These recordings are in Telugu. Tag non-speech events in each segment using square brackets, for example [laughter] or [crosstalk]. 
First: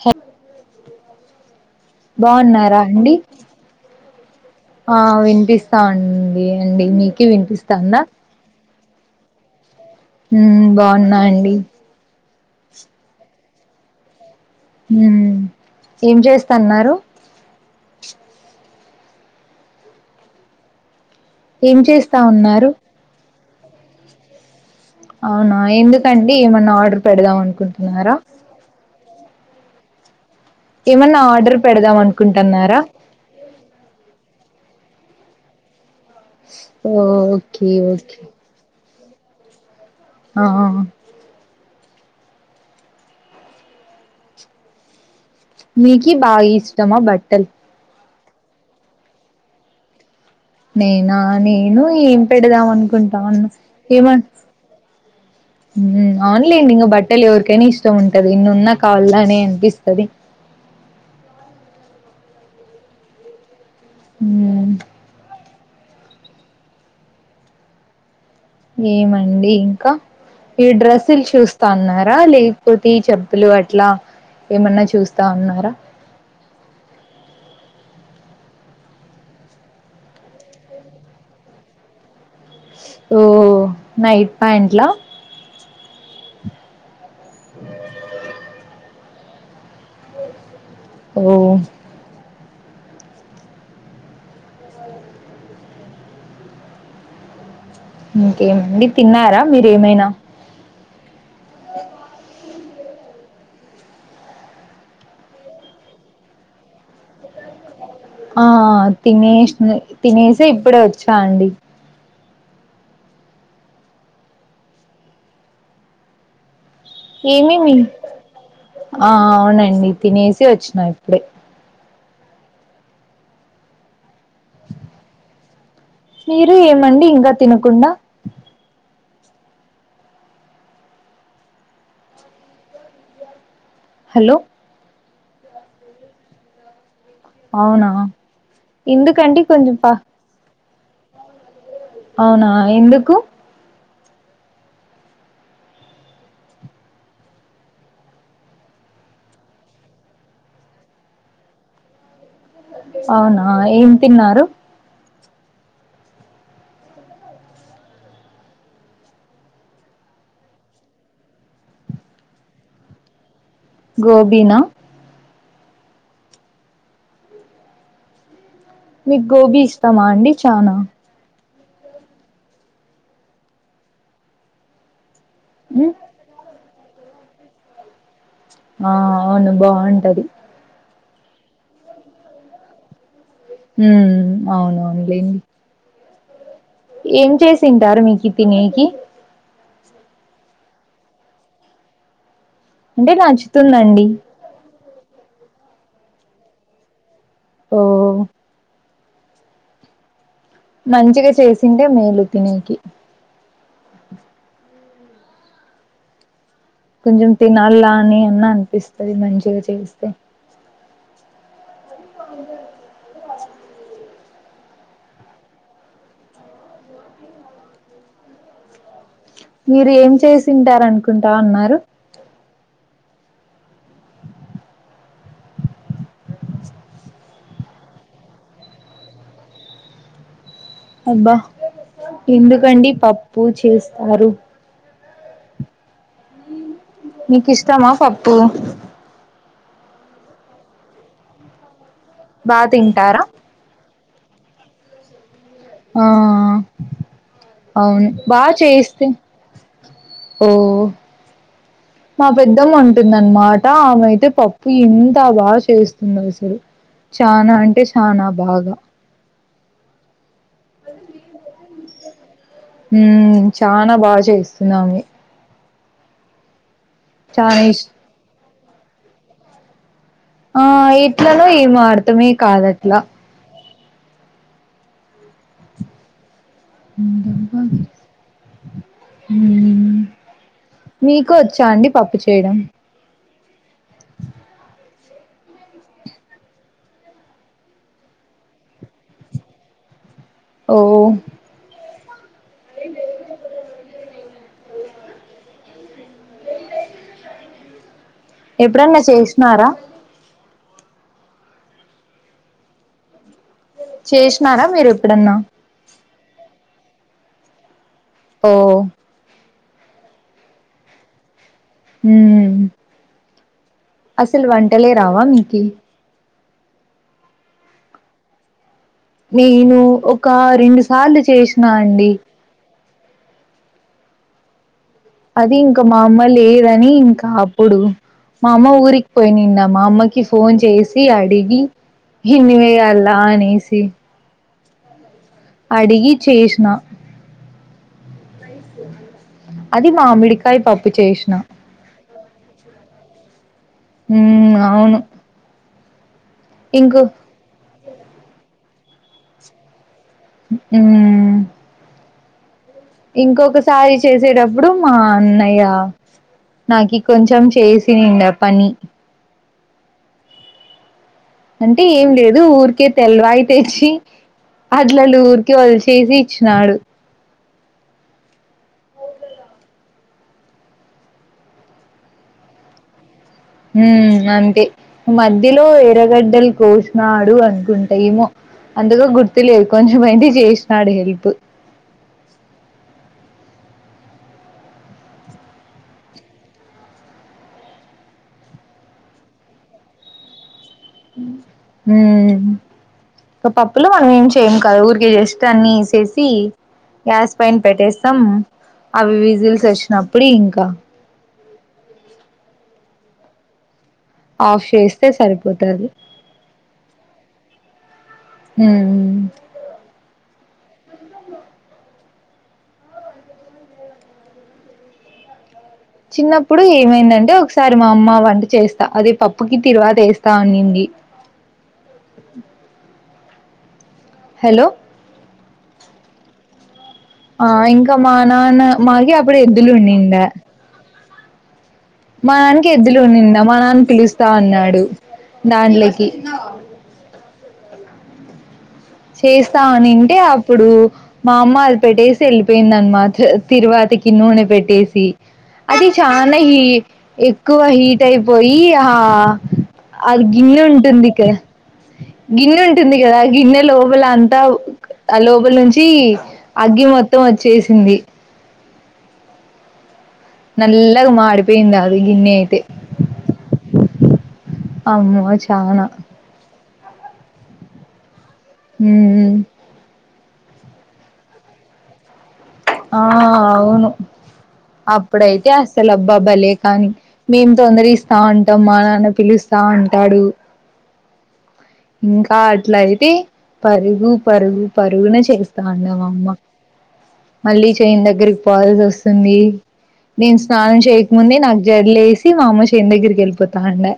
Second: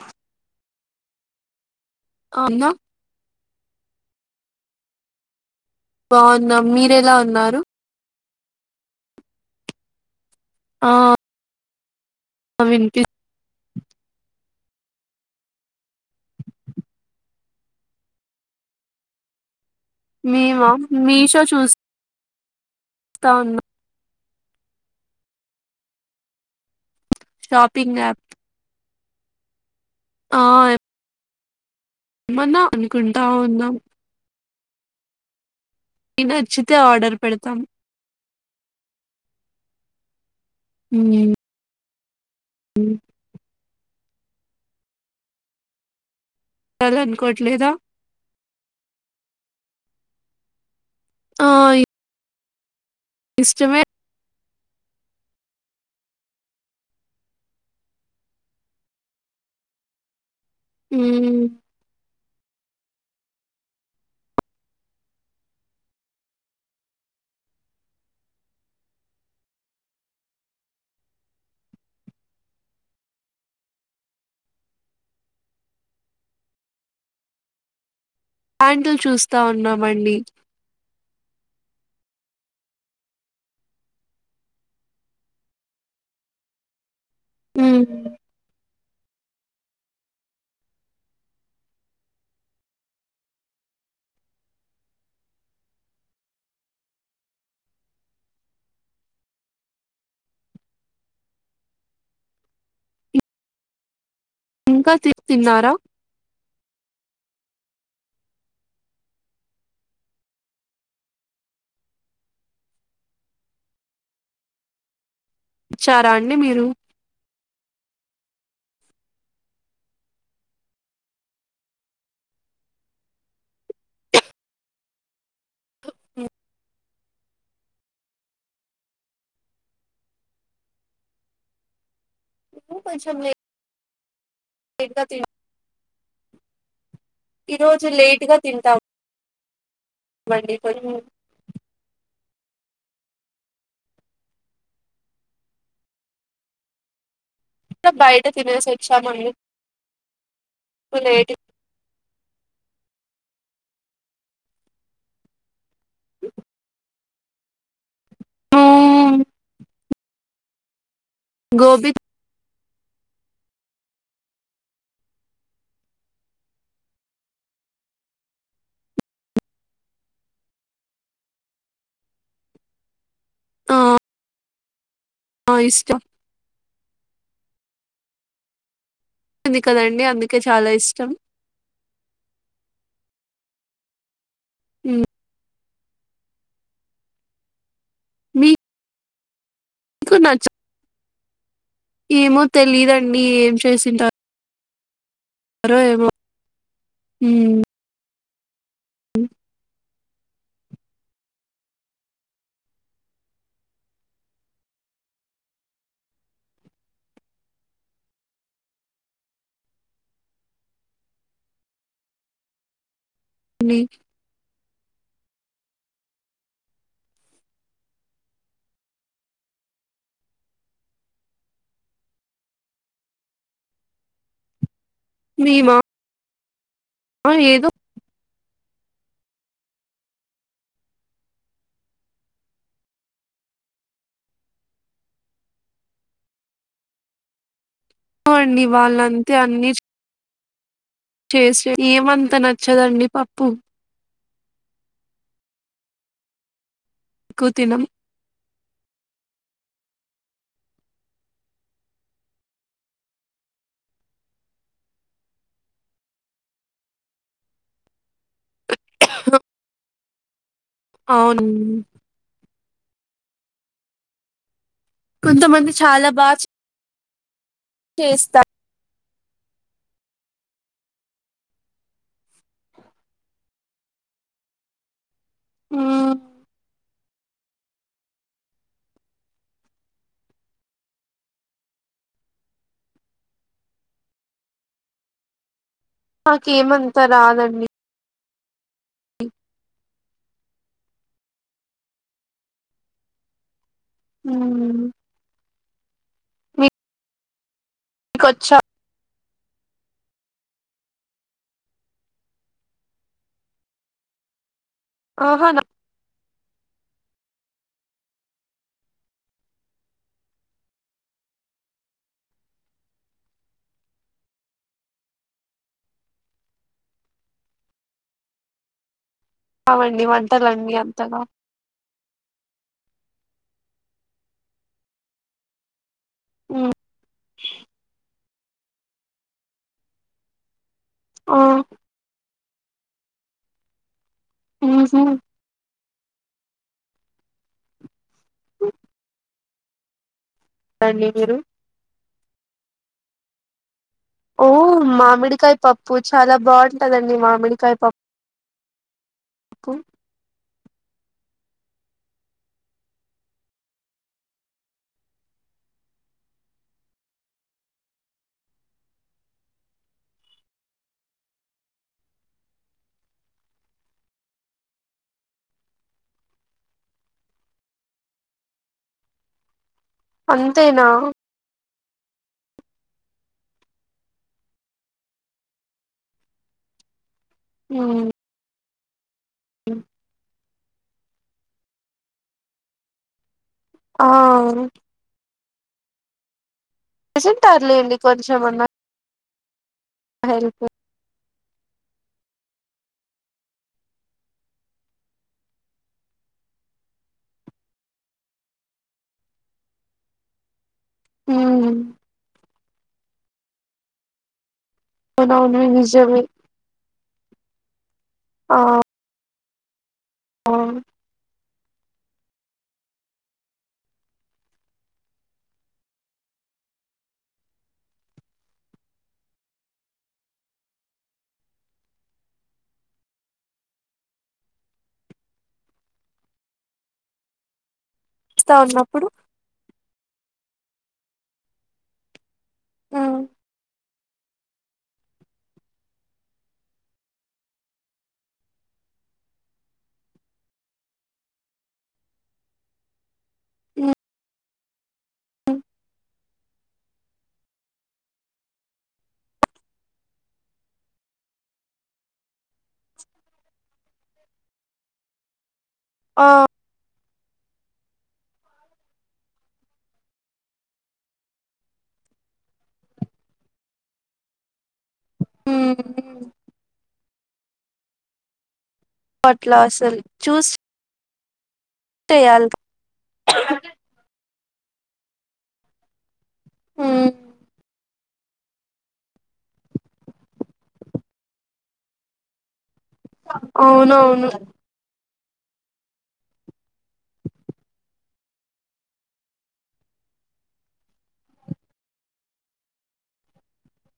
హ అవునా బావున్నారా అండి ఆ వినిపిస్తాంది బాగున్నాం అండి మీరెలా మీకే ఉన్నారు వినిపిస్తాందా ఉమ్ బాగున్నా అండి ఆ వినిపి హుమ్ ఏం చేస్త అన్నారు మేమ మీషో ఏం చేస్తా ఉన్నారు త్తవున్ అవునా ఎందుకండి ఏమన్నా ఆర్డర్ పెడదాం షాపింగ్ అనుకుంటున్నారా యాప్ ఆ ఏమన్నా ఆర్డర్ పెడదాం అన్ ఏమన్నా అనుకుంటా ఉన్నా నచ్చితే ఓ ఆర్డర్ పెడతాం ఓకే ఓకే ఆ ఆ ఉ ఉమ్ మీకి బాయిస్ తల కొట్లేదా నేనా ఆ నేను ఏం పెడదాం అనుకుంటా వున్న ఇష్టమే ఏమ ఉమ్ అవునులేండి ఇంక బట్టలు ఎవరికైనా ఇష్టం ఉంటది ఎన్నున్నా కావల్లా అనే అనిపిస్తది ఉహు హ్మ్ ఏమండి ఇంకా ఈ డ్రస్సులు చూస్తాన్నారా లేకపోతే చెప్పులు అట్లా ఏమన్నా చూస్తా ఉన్నారా ప్యాంట్లు చూస్తా ఉన్నామండి ఓ నైట్ ప్యాంట్లా మ్మ్. ఓ ఇంకేమండి తిన్నారా మీరేమైనా ఇంకా తి తిన్నారా ఆ తినేసి తినేసే ఇప్పుడే వచ్చా అండి చారా అండి మీరు ఏమేమి ఆ అవునండి తినేసి వచ్చినా ఇప్పుడే మీరు ఏమండి ఇంకా తినకుండా ఉ కొంచెం లే హలో ఇంకా తీన్ అవునా ఎందుకంటీ కొంచం పా మాండీ కోన్ అవునా ఎందుకు టో బయట తినేసి వచ్చామంది లేటు అవునా ఏం తిన్నారు గోబి గోబిన మీక్ గోబీ ఇస్తామా అండి చానా ఆ ఇష్టం ఆ అవును ఉంది కదండి బాగుంటది అందుకే చాలా ఇష్టం ఊ అవునవున్ మ్ లేండి ఏం చేసింటారు మీకి తినీకి కు నచ్చ ఏమో అంటే తెలిదండి ఏం నచ్చుతుందండి చేసింటార్ ఆరో ఏమో హూ సో ఉ మంచిగా చేసింటే మేలు తినేకి కొంచెం తినలా అని అన్నా అనిపిస్తది మంచిగా చేస్తే [inaudible] మీకి మీరు ఏం చేసింటారనుకుంటా అన్నారు మీమా ఆ ఏదో అబ్బా ఎందుకండి పప్పు చేస్తారు నీకిష్టమా ఆ అండి వాళ్ళంతే అన్ని చేస్తే ఏమంతా బా నచ్చదండి తింటారా పప్పు ఆ ఎక్కువ తినం అవును బా చేయిస్తే ఓ మా పెద్దం వంటుందన్మాట ఆమె అయితే పప్పు ఇంత బా చేస్తుందో అసలు చానా అంటే చానా బాగా అవును హూ చానా బా చేస్తుందామే కొంతమంది చాలా బా చే చాయిస్ చేస్తా ఆ ఇట్లనో ఏమో అర్తమే కాదట్లా ఆ ఇన్ కెన్ని బాసెస్ ఉమ్ మీకు వచ్చా అండి పప్పు చేయడం. నాకేమంతా రాదండి. ఓ. ఏం చేయటానికి ఉమ్. కోచ్చ. ఎప్పుడాన్నా చేసినారా. చేసినారా మీరు. ఎప్పుడన్నా ఆహానా. ఓ. ఉమ్. అసల్ వంటలే రావా మీకి. నేను రావండి ఒక వంటలన్నీ రెండు సార్లు అంతగా చేసినా అండి. అది ఇంకా మా అమ్మ మ్ లేదని ఇంకా అప్పుడు. మా అమ్మ ఊరికి పోయినిండే మా అమ్మకి ఫోన్ చేసి ఆ అడిగి. ఏమేం వేయాలి అనేసి. ఉహూ. అడిగి చేసినా. అది మామిడికాయ పప్పు రండి చేషిన. మీరు ఓ ఉమ్ అవును. మామిడికాయ పప్పు చాలా ఇంకో బాగుంటదండి మామిడికాయ పప్పు. అప్. ఉమ్. ఇంకొకసారి చేసేటప్పుడు మా అన్నయ్య. నాకి కొంచెం చేసినుండే ఆ పని. అంటే ఏం లేదు ఊరికే తెల్లవాయి తెచ్చి. అట్లలుఊరికే వాడు చేసి ఇచ్చినాడు. అంతేనా. ఉమ్ అంతే మధ్యలో ఎరగడ్డలు కోసినాడు మ్మ్ అనుకుంటాయేమో. అంతాగా గుర్తు లేదు కొంచెమైతే చేసినాడు హెల్ప్. ఆహ్. చేసుంటాడు లేండి కొంచెంమన్నా. హెల్ప్. ఉమ్. ఒక పప్పులో మనం ఏం చేయ్యము కాదు ఊరికే జస్ట్ అన్ని వేసేసి. గ్యాస్ పైన పెట్టేస్తాం అవి విజిల్స్ వచ్చినప్పుడు ఇంకా. మ్మ్ ఆఫ్ చేస్తే అవునవును సరిపోతది నిజమే ఉమ్. అవును. చిన్నప్పుడు ఏమైందంటే ఒకసారి మా అమ్మ వంట చేస్తా అదే పప్పుకి తిరువారేస్తా అనింది. హలో. ఆహ్ ఇంకా మా ఇస్తా నాన్న ఉన్నప్పుడు మాకి అప్పుడు ఎద్దులు ఉనిండే. మా నాన్నకి మ్మ్ ఎద్దులునిండే మా నాన్న పిలుస్తా అన్నాడు దాంట్లోకి. చేస్తామనింటే అప్పుడు. మా అమ్మ అది పెట్టేసి వెళ్ళిపోయిందనమాట తిరువాతికి నూనె పెట్టేసి. మ్మ్ అది చానా ఈ ఎక్కువ హీట్ అయిపోయి ఆ అది గిన్నె ఉంటుంది ఇక గిన్నె ఉంటుంది కదా గిన్నె లోపల అంతా ఆ లోపల నుంచి ఆ అగ్గి మొత్తం వచ్చేసింది నల్లగా మాడిపోయింది అది గిన్నె అయితే అమ్మో ఆ మ్మ్ చానా మ్మ్ ఉమ్ అట్లా అసలు చూస్ ట్టే అల్ ఆ అవును అప్పుడైతే అస్ అసలు అబ్బాబ్బలే కానీ మ్మ్ మేము తొందర ఇస్తా ఉంటాం మా నాన్న పిలుస్తా వుంటాడు. ఇంకా అట్లయితే పరుగు, అవునవును పరుగు, పరుగునే చేస్తా ఉన్నా నా అమ్మ మళ్ళీ చేన్ దగ్గరికి పోవాల్సి వస్తుంది నేను స్నానం చేయకముందే నాకు జడలు యేసి మా అమ్మ చెన్ దగ్గరికి వెళ్ళిపోతా అండే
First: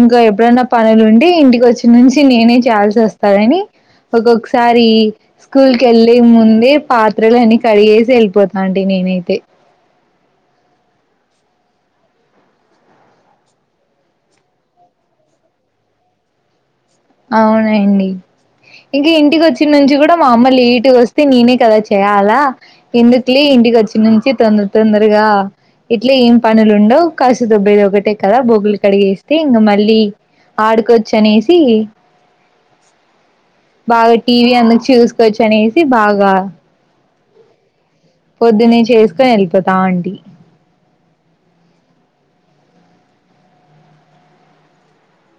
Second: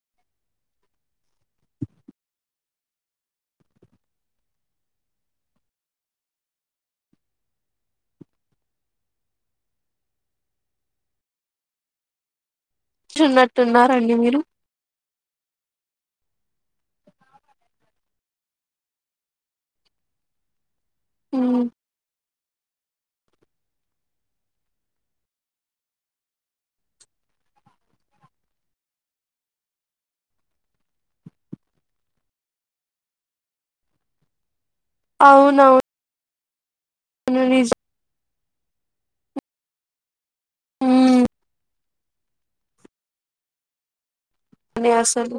ఇంకా ఎప్పుడైన్నా పనులు ఉంటే ఇంటికి వచ్చి నుంచి నేనే చేయాల్సి వస్తాదని ఒక్కొక్కసారి స్కూల్ కేళ్ళే ముందే పాత్రలు అన్నీ కడిగేసి వెళ్ళిపోతా అంటి నేనైతే చున్నట్టు ఉన్నారండి మీరు అవునండి ఇంకా ఇంటికి వచ్చిన నుంచి కూడా మా అమ్మ లిట్ ఇంటికి వస్తే నేనే మ్మ్ కదా చేయాలా ఎందుకిలే ఇంటికి వచ్చి నుంచి తొందర తొందరగా ఇట్లే ఏం పనులు ఉండవు. కాసు దొబ్బేది ఒకటే కదా బోగులు కడిగేస్తే ఇంగ మళ్ళీ ఆడుకోవచ్చు అనేసి బాగా టీవీ అందుకు చూసుకోవచ్చు అనేసి అవునవును బాగా [unintelligible] పొద్దున్న చేసుకొని వెళ్ళిపోతా అంటి ఉమ్ మీ అస్సలు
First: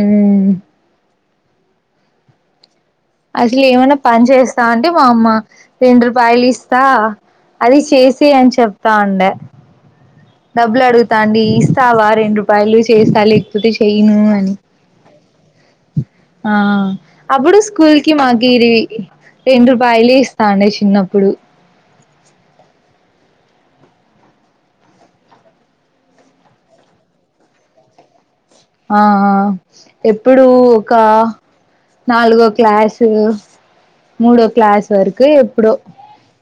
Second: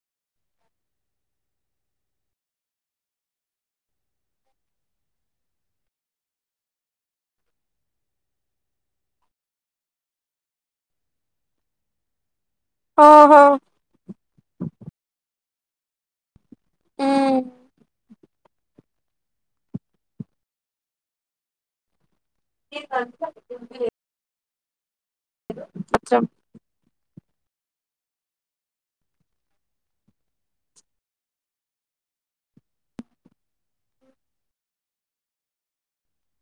ఉమ్ అసలు ఏమైనా పని చేస్తా అంటే మా అమ్మ రెండు రూపాయలు ఇస్తా అది చేసేయే అని చెప్తండే డబ్బులు అడుగుతా అండి ఇస్తావా రెండు రూపాయలు చేస్తా ఆహా లేకపోతే చెయను అని ఆహ మ్మ్ అప్పుడు స్కూల్కి మాకిరివి రెండు రూపాయలు ఇస్తా అండి షిన్నప్పుడు దిన్ దంత గుర్తులే అచ్చం ఆ ఆ ఎప్పుడు ఒక నాలుగో క్లాస్ మూడో క్లాస్ వరకు ఎప్పుడో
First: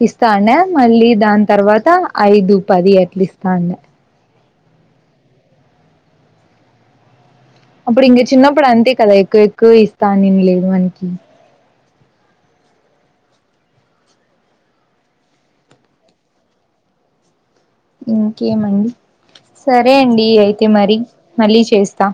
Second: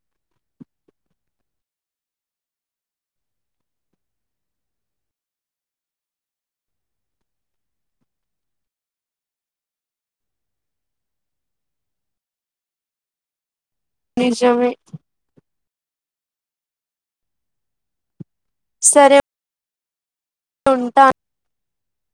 ఇస్తాండే మళ్ళీ దాని తర్వాత ఐదు పది అట్లా ఇస్తాండే అప్పుడు ఇంగ చిన్నప్పుడు అంతే కదా ఎక్కువ ఎక్కువ ఇస్తా నేను లేదు ఆన్కి నిజమే ఇంకేమండి సరే సరే అండి అయితే మరి ఉంటా మళ్ళీ చేస్తా